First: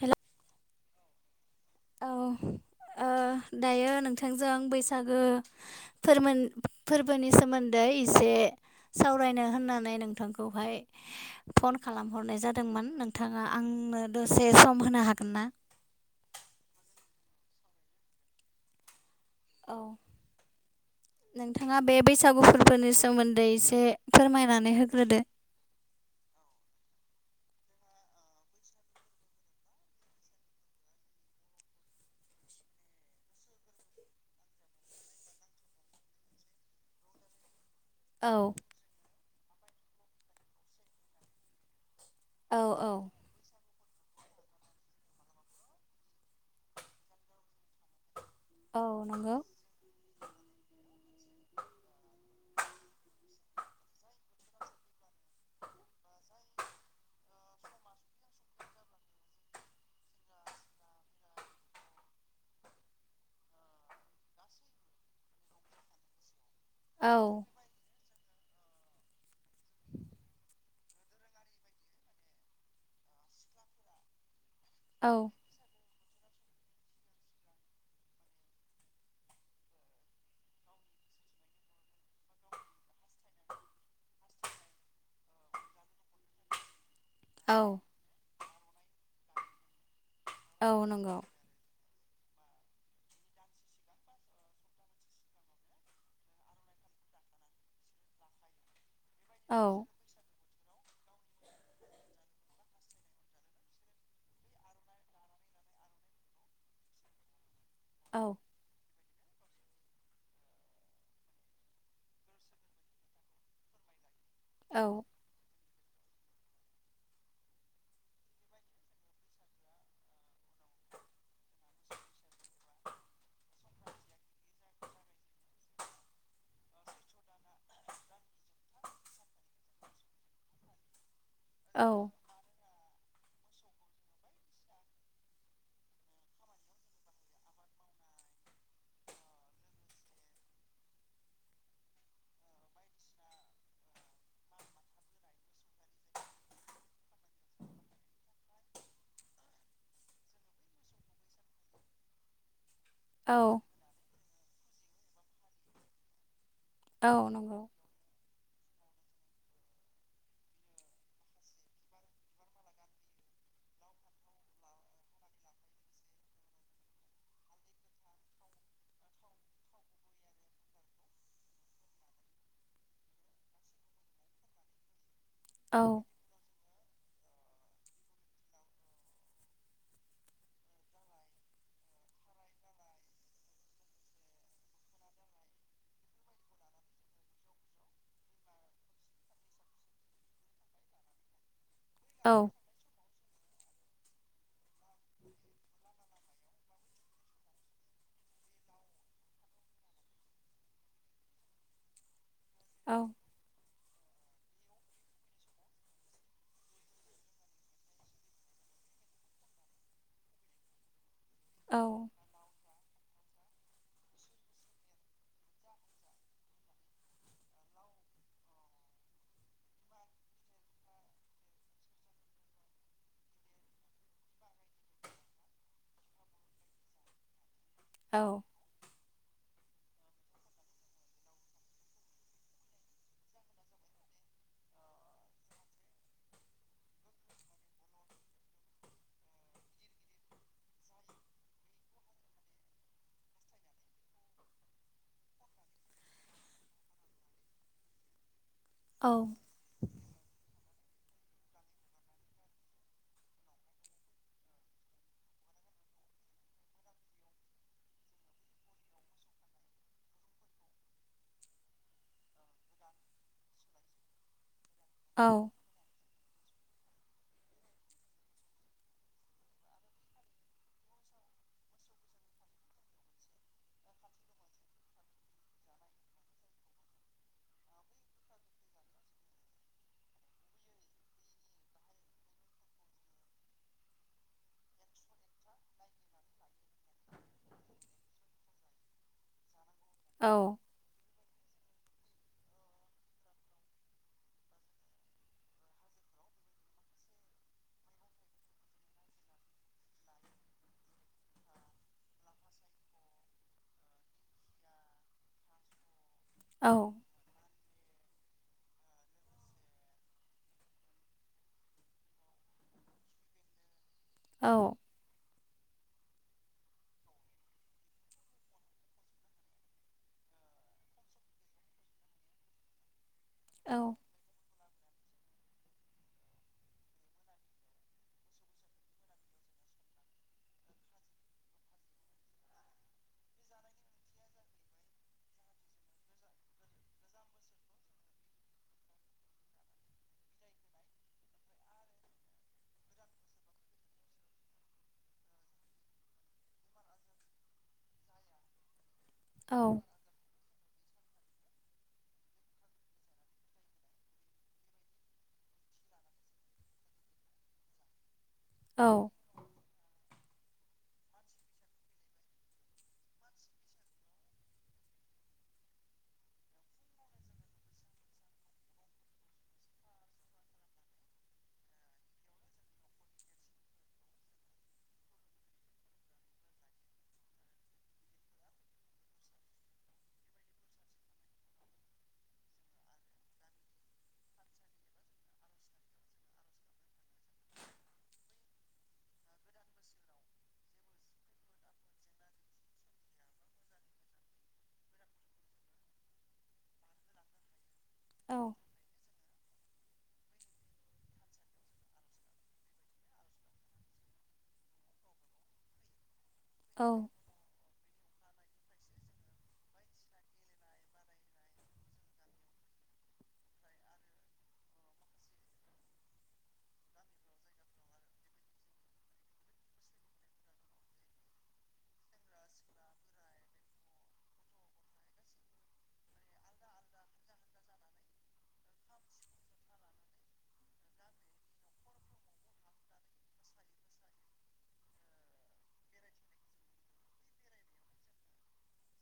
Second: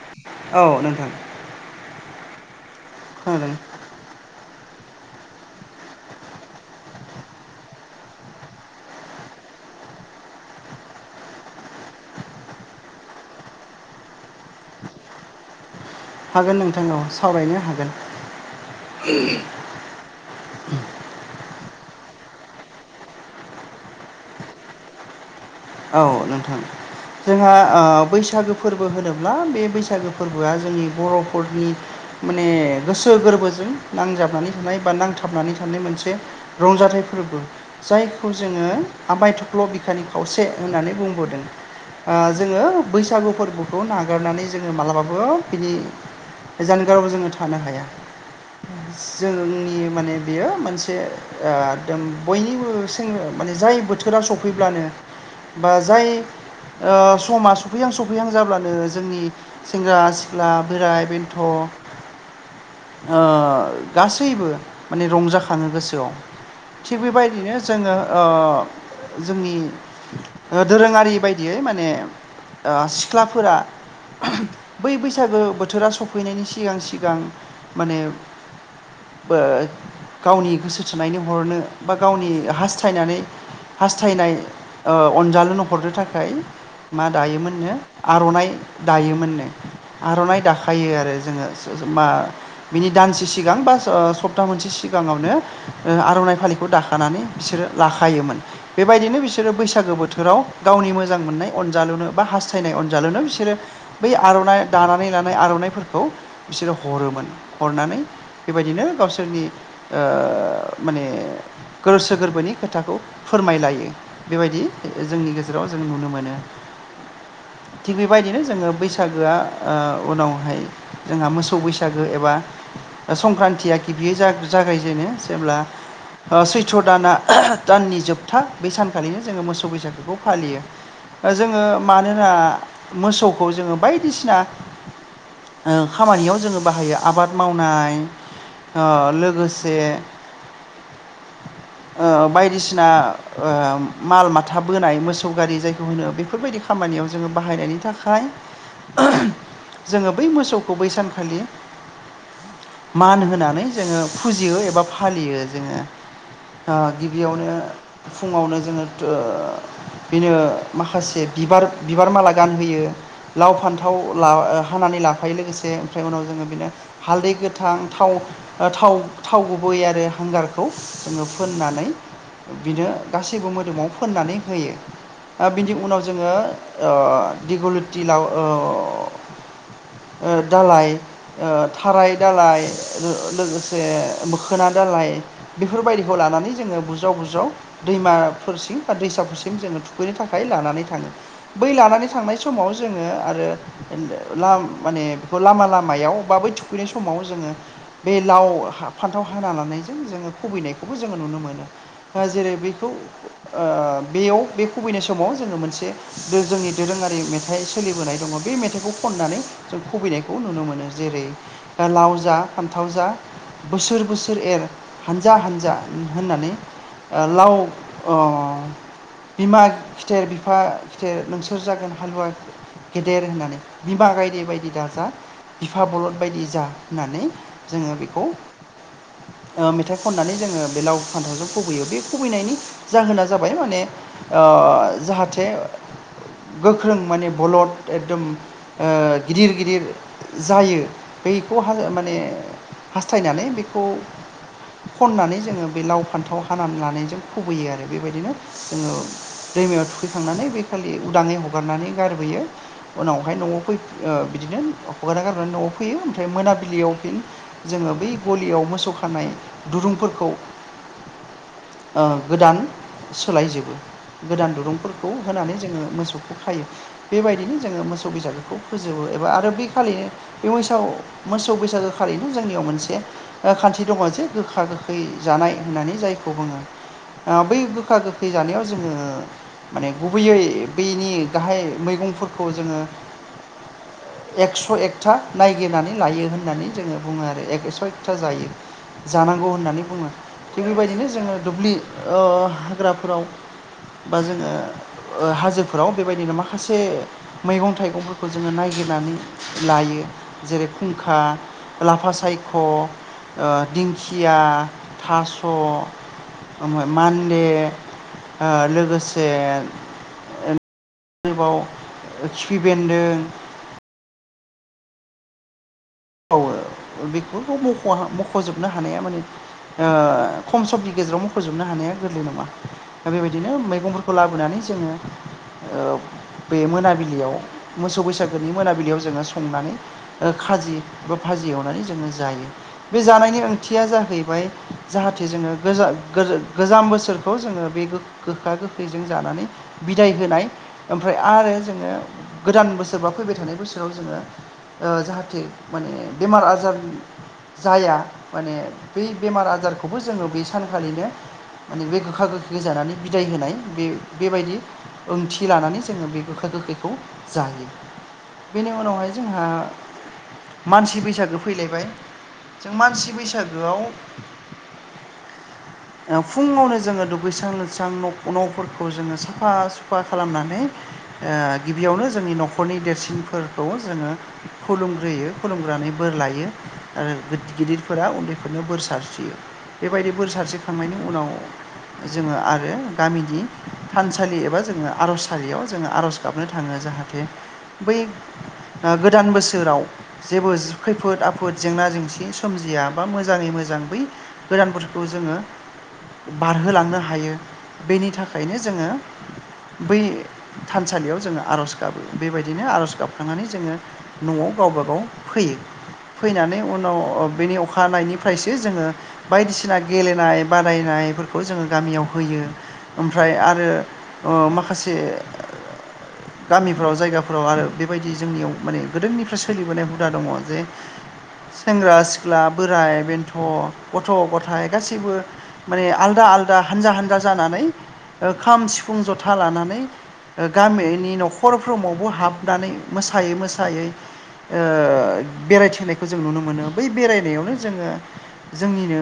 हेल' औ नोंथां औ ओ खोनादों दायो नोंथांजों बैसागो फोरमोन फोरबोनि सोमोन्दै इसे सावरायनो होननानै नोंथांखौहाय फन खालामहरनाय जादोंमोन नोंथाङा आंनो दसे सम होनो हागोन ना? हागोन नोंथां औ सावरायनो हागोन। औ नोंथाङा बे बैसागु फोरबोनि सोमोन्दै एसे फोरमायनानै होग्रोदो। औ नोंथां जोंहा ओ बैसागो फोरबो होनोब्ला बे बैसागो फोरबोआ जोंनि बर'फोरनि माने गोसो गोरबोजों नांजाबनानै थानाय बा नांथाबनानै थानाय मोनसे रंजाथाइ फोरबो जायखौ औ जोङो आमाय थख्ल' बिखानि खावसे होननानै बुंबोदों आ जोङो औ औ बैसागु फोरबो खौ नागारनानै जोङो मालाबाबो बिनि जानगाराव जोङो थानो हाया। औ नंगौ जोङो नि माने बेयो मोनस से ओ दोम बयनिबो सें माने जाय बोथोरा सफैब्लानो बा जाय ओ समा सफैहां सफैहां जाब्लानो जोंनि सेंग्रा सिख्ला बोराइ बेन्थ' ओ गासैबो माने रंजाखाङो गोसोआव। थिग औ बेबायदिनो जोङो ओ जोंनि दोरोङारि बायदियै माने ओ सिख्लाफोरा बै औ बैसागो बोथोरा सफैनायनि सिगां सिगां माने बो गावनि गोसो थोनायनि हरनो बा गावनि हास्थायनानै हास्थायनाय अनजालुनो हरनो थाखाय मा दायोमोन औ नो आर'नाइ दायोमोननो आर'नाइ औ दाखायो आरो नंगौ जोङो [unintelligible] मा बिनि दानसे सिगां बास ओ सप्ता मोनसे सिगाङावनो ओक्षआर'नाइ फालिखौ दाखानानै बिसोरो लाखायोमोन बेबायदिनो बिसोरो औ बैसागो बोथ बोथोराव गावनि मोजां मोननाय अनजालुनो बा हास्थायनाय अनजालुनो बिसोरो बै आर'नाइ दानानै लानाय आर'नाइफोरखौ बिसोरो हरोमोन हरनानै औ बेबायदिनो गावसोरनि ओ माने गोसो गोरबोनि खोथाखौ फोरमायलायो बेबायदि औ जोंनि गेजेराव जों नुनो मोनो। थिग बेबायदिनो जोङो बैसागोआ ओ उनावहाय जोंहा मोसौ बैसागो एबा संक्रान्तियाखि बियो जागायजेनो जेब्ला सैथ्र' दाना दाननि जोबथा बे सानखालिनो जोङो मोसौ सौ बैसाखोखौ फालियो जोङो औ मानोना मोसौखौ जोङो बायदिसिना खामानियाव जोङो बाहायो आबाद मावनाय ओ लोगोसे ओ बायदिसिना ओ माल मा था बोनाय मोसौ गारि जायखौ होनो बेफोरबायदि खामानियाव जोङो बाहायनायनि थाखाय जोङो बै मोसौखौ बै सानखालि मान औ होनानै जोङो फुजियो एबा फालियो जोङो। ओ औ गिबियावनो नंगौ फुङावनो जोङो बेनो माखासे बिबार बिबार माला गानहोयो लाव फान्थाव ला हानानै लाखायो लोगोसे ओमफ्राय उनाव जोङो बिनो हालदै गोथां थाव थाव थाव गुबै आरो हांगारखौ जोङो फोननानै बिनो गासैबो मोदोमाव फोननानै होयो दा बिनि उनाव औ जोङो ओ दिगुलुथि लाव दालाय ओ थाराय दालाय लोगोसे मोखोना दालाय बेफोरबायदिखौ लानानै जोङो बुजाव बुजाव दैमाफोरसिं दैसाफोरसिम जोङो थुखैनो थाखाय लानानै थाङो बै लानानै औ थांनाय समाव जोङो आरो माने बेखौ लामा लामायाव बा बै थुखैनाय समाव जोङो बे लाव फान्थाव हा लानायजों जोङो खुबैनायखौबो जोङो नुनो मोनो जेरै बे खौ औ ओ बेयाव बे खुबैनाय समाव जोङो मोनसे जोंनि दोरोङारि मेथाइ सोलिबोनाय दङ बे मेथ फिथाइखौ खननानै जों खुबैनायखौ नुनो मोनो जेरै औ लाव जा फान्थाव जा बोसोर बोसोर एर हानजा हानजा होननानै लाव ओ बिमा खिथेर बिफा खिथेर नोंसोर जागोन हालुवा गे गेदेर होननानै बिमा गायद बायदि दा जा बिफा बलद बायदि जा होननानै जोङो बेखौ औ मेथाइ खननानै जोङो बे लाव फान्थावजों खुबैयो बे खुबैनायनि जाहोना जाबाय माने ओ जाहाथे गोख्रों माने बलद एकदम ओ गिदिर गिदिर जायो बेखौ [unintelligible] माने हास्थायनानै बेखौ खननानै जोङो बे लाव फान्थाव हानानै लानायजों खुबैयो आरो बेबायदिनो जोङो औ दैमायाव थुखैखांनानै बे खालि उदाङै हगारनानै गारबोयो। उनावहाय न'आव फै ओ बिदिनो हगारना गारनानै न'आव फैयो ओमफ्राय मोनाबिलियाव फिन जोङो बै गलियाव मोसौ खानाय दुरुंफोरखौ ओ गोदान सोलायजोबो गोदान दुरुंफोरखौ औ होनानै जोङो मोसौखौ खायो बेबायदिनो जोङो मोसौ बैसागोखौ फोजोबो एबा आरो बे खालिनो [unintelligible] मोसौ बैसागो खालिनो जोंनियाव मोनसे खान्थि दङ जे गोखा गोखै जानाय होननानै जायखौ बुङो ओ बै गोखा गोखै जानायाव जोङो माने गुबैयै बेनि गाहाय मैगंफोरखौ जोङो एकस' एकथा नायगिरनानै लायो होननानै जोङो बुङो आरो एकस' एकथा जायो। जानांगौ होननानै बुङो। औ थिग बेबायदिनो जोङो दुब्लि ओ हाग्राफोराव बा जोङो हाजोफोराव बेबायदिनो माखासे मैगं-थाइगंफोरखौ जोङो नायगिरनानै लायो जेरै खुंखा लाफा सायख', ओ दिंखिया, थास' औ ओमफाय मान्डे ओ लोगोसे बाव खिफि बेन्दों औ [unintelligible] बेखौथ' [unintelligible] मख'जोबनो हानाया माने ओ खम समनि गेजेरावनो फोजोबनो हानाया गोरलै नङा दा बेबायदिनो मैगंफोर खौ लाबोनानै जोङो ओ बे मोनाबिलियाव मोसौ बैसागुनि मोनाबिलियाव जोङो संनानै ओ खाजि बा भाजि एवनानै जोङो जायो। बे जानायनि ओंथिया जाहैबाय जाहाथे जोङो गोजा-गोज-गोजाम बोसोरखौ जोङो बे गोखा गोखैजों जानानै बिदाय होनाय ओमफ्राय आरो जोङो गोदान बोसोर बा फैबाय थानाय बोसोराव जोङो ओ जाहाथे माने बेमार आजार जाया माने बै बेमार औ आजारखौबो जोङो बे सानखालिनो माने बे गोखा गोखै जानानै बिदाय होनाय बे बेबायदि ओंथि लानानै जोङो बे गोखा गोखैखौ जायो बेनि उनावहाय औ जोंहा मानसि बैसागु फैलायबाय जों मानसि बैसागोआव ओ फुङावनो जोङो दुगैस्रां लोबस्रां' न' न'फोरखौ जोङो साफा सुफा खालामनानै आ गिबियावनो जोंनि न'खरनि देरसिनफोरखौ जोङो खुलुमग्रोयो खुलुमग्रानै बोर लायो आरो गिदिरफोरा उन्दैफोरनो बोर सारस्रियो। बेबायदि बोर सारज्रिखांनायनि उनाव जोङो आरो गामिनि थानसालि एबा जोङो आर'ज सलियाव जोङो आर'ज गाबनो थाङो जाहाथे बै गोदान बोसोराव जेबो खैफोद आफोद जेंना जेंसि सोमजिया बा मोजाङै मोजां बै गोदानफोरखौ जोङो बारहोलांनो हायो बेनि औ थाखायनो जोङो बै थानसालियाव जोङो आर'ज गाबो बेबायदिनो आर'ज गाबखांनानै जोङो न'आव गावबा गाव फैयो फैनानै उनाव बेनि अखानायनिफ्रायसो जोङो बायदिसिना गेलेनाय बादायनायफोरखौ जोङो गामियाव होयो ओमफ्राय आरो ओ माखासे गामिफोराव जायगाफोराव आरो बेबायदि जोंनियाव माने गोदोनिफ्राय। सोलिबोनाय हुदा दङ जे सेंग्रा सिख्ला बोरायाइ बेन्थ' गथ' गथायाइ गासैबो। माने आलदा आलादा हानजा हानजा जानानै खाम सिफुं जथा लानानै। गामिनि न'खरफ्रोमावबो हाबनानै मोसायै मोसायै ओ बेरायथिनायखौ जों नुनो मोनो बै बेरायनायावनो जोङो जोंनिनो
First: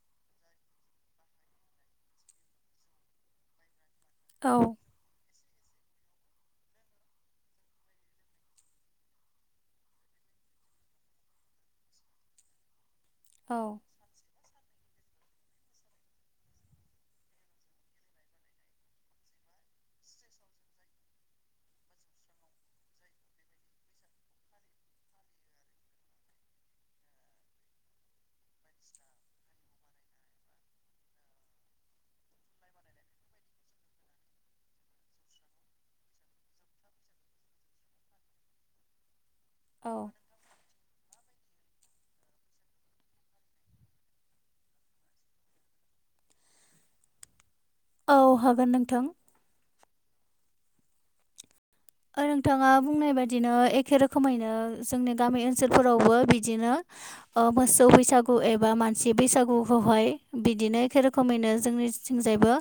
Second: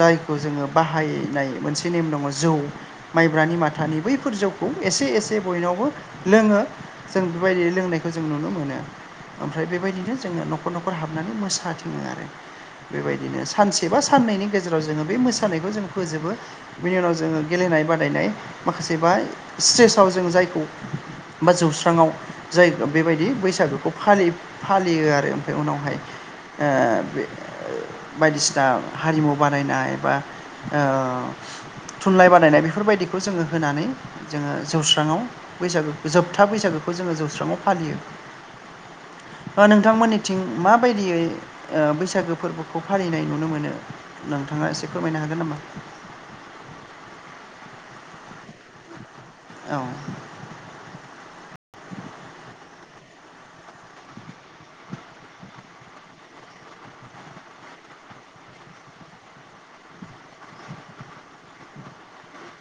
जायखौ जोङो बाहायनाय मोनसे नेम दङ जौ माइब्रानि, माथानि बै फोरजौखौ एसे एसे बयनावबो लोङो जों बेबायदि लोंनायखौ जों नुनो मोनो। ओमफ्राय बेबायदिनो जोङो न'खर न'खर हाबनानै मोसाथिङो आरो बेबाय बिदिनो औ सानसे बा साननैनि गेजेराव जोङो बे मोसानायखौ जों फोजोबो। बिनि उनाव जोङो गेलेनाय बादायनाय माखासेबा स्ट्रेसआव जों जायखौ बा जौस्राङाव जाय बेबायदि बैसागोखौ फालियो आरो ओमफ्राय उनावहाय। बायदिसिना हारिमु बानायनाय एबा थुनलाइ बादायनाय बेफोरबायदिखौ जोङो होनानै जोङो जौस्राङाव बैसागो जोबथा बैसागोखौ जोङो जौस्राङाव फालियो। औ नोंथांमोननिथिं माबायदियै बैसागो फोरबोखौ फालिनाय नुनो मोनो। नोंथाङा एसे फोरमायनो हागोन नामा। औ हागोन नोंथां। औ नोंथाङा बुंनाय बाददिनो एखे रोखोमैनो जोंनि गामि ओनसोलफोरावबो बिदिनो। मोसौ बैसागु एबा मानसि बैसागुखौहाय बिदिनो एखे रोखोमनि रोखोमैनो जोंनिथिंजायबो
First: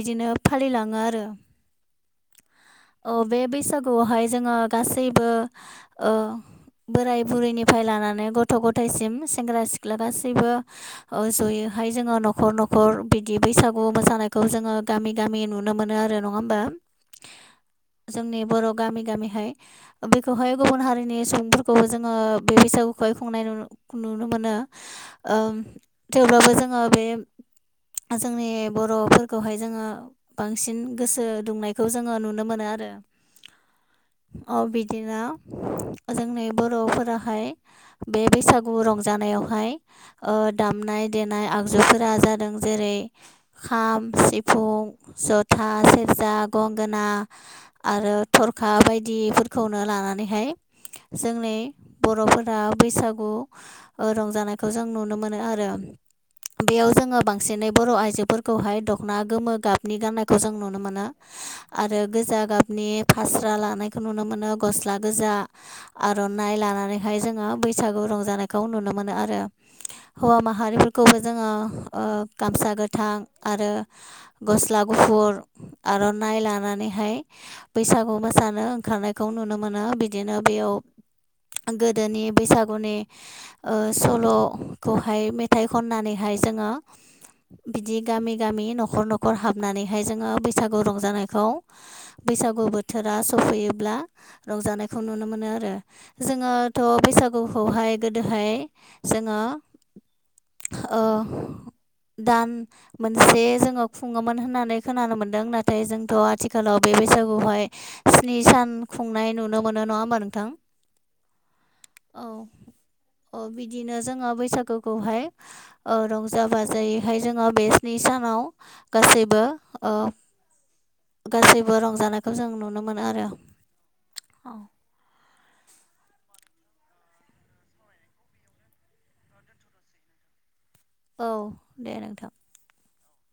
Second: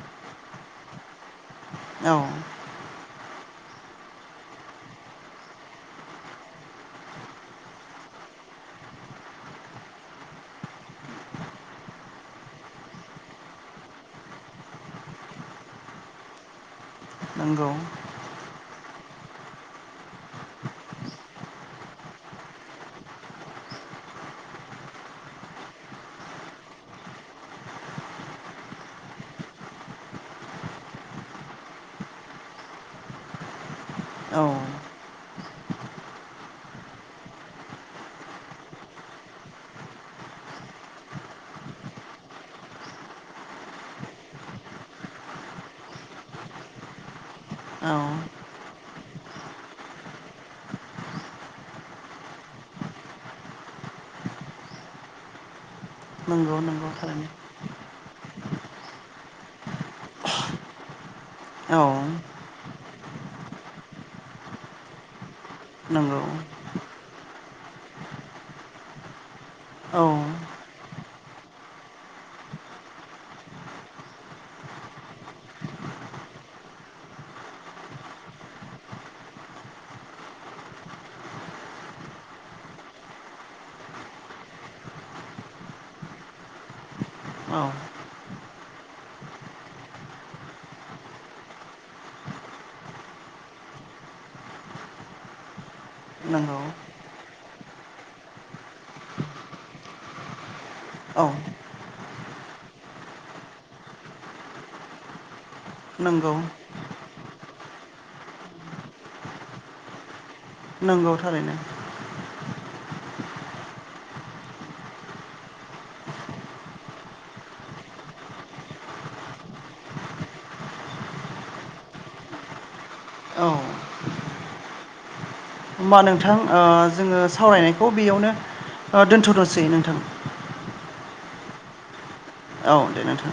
बिदिनो फालिलाङो आरो औ ओ बे बैसागुआवहाय जोङो गासैबो। बोराय बुरैनिफ्राय लानानै गथ' गथायाइसिम सेंग्रा सिख्ला गासैबो। ज'यैहाय जोङो न'खर न'खर बिदि बैसागु मोसानायखौ जोङो गामि गामि नुनो मोनो आरो नङा होमबा। नंगौ। जोंनि बर' गामि गामिहाय। बेखौहाय गुबुन हारिनि सुबुंफोरखौबो जोङो बे बैसागुखौहाय खुंनाय। नुनो मोनो थेवब्लाबो जोङो बे जोंनि बर'फोरखौहाय जोङो। बांसिन गोसो दुंनायखौ जोङो नुनो मोनो आरो औ बिदिनो जोंनि बर'फोराहाय बे बैसागु रंजानायावहाय ओ दामनाय देनाय आगजुफोरा जादों जेरै खाम सिफुं जथा सेरजा गंगोना। औ आरो थरखा बायदिफोरखौनो लानानैहाय। जोंनि बर'फोरा बैसागु ओ रंजानायखौ जों नुनो मोनो आरो नंगौ नंगौ बेयाव जोङो थारैनो बांसिनै बर' आइजोफोरखौहाय दख'ना गोमो गाबनि गाननायखौ जों नुनो मोनो। औ आरो गोजा गाब नि फास्रा लानायखौ नुनो मोनो गस्ला गोजा नंगौ आर'नाइ लानानै। हाय जोङो बैसागु रंजानायखौ नुनो मोनो आरो औ हौवा माहारिफोरखौ खौबो जोङो गामसा गोथां आरो गस्ला गुफुर आरो नाय लानानैहाय। बैसागु मोसानो ओंखारनायखौ नुनो मोनो बिदिनो बेयाव गोदोनि बैसागुनि सल'खौहाय मेथाइ खननानैहाय जोङो औ बिदि गामि गामि न'खर न'खर हाबनानैहाय जोङो बैसागु रंजानायखौ बैसागु बोथोरा सफैयोब्ला रंजानायखौ नुनो मोनो आरो नंगौ जोङोथ' बैसागुखौहाय गोदोहाय जोङो ओ औ दान मोनसे जोङो खुङोमोन होननानै खोनानो मोन्दों नाथाय जोंथ' नंगौ आथिखालाव। बे बैसागुआवहाय स्नि सान खुंनाय नुनो मोनो नङा होमबा नोंथां। नंगौ थारैनो औ औ बिदिनो जोङो बैसागो खौहाय रंजा बाजायैहाय जोङो बे स्नि सानाव गासैबो गासैबो रंजानायखौ जों नुनो मोनो आरो औ औ। होमबा नोंथां जोङो सावरायनायखौ बेयावनो दोनथ'द'सै नोंथां। औ दे नोंथां। औ दे नोंथां।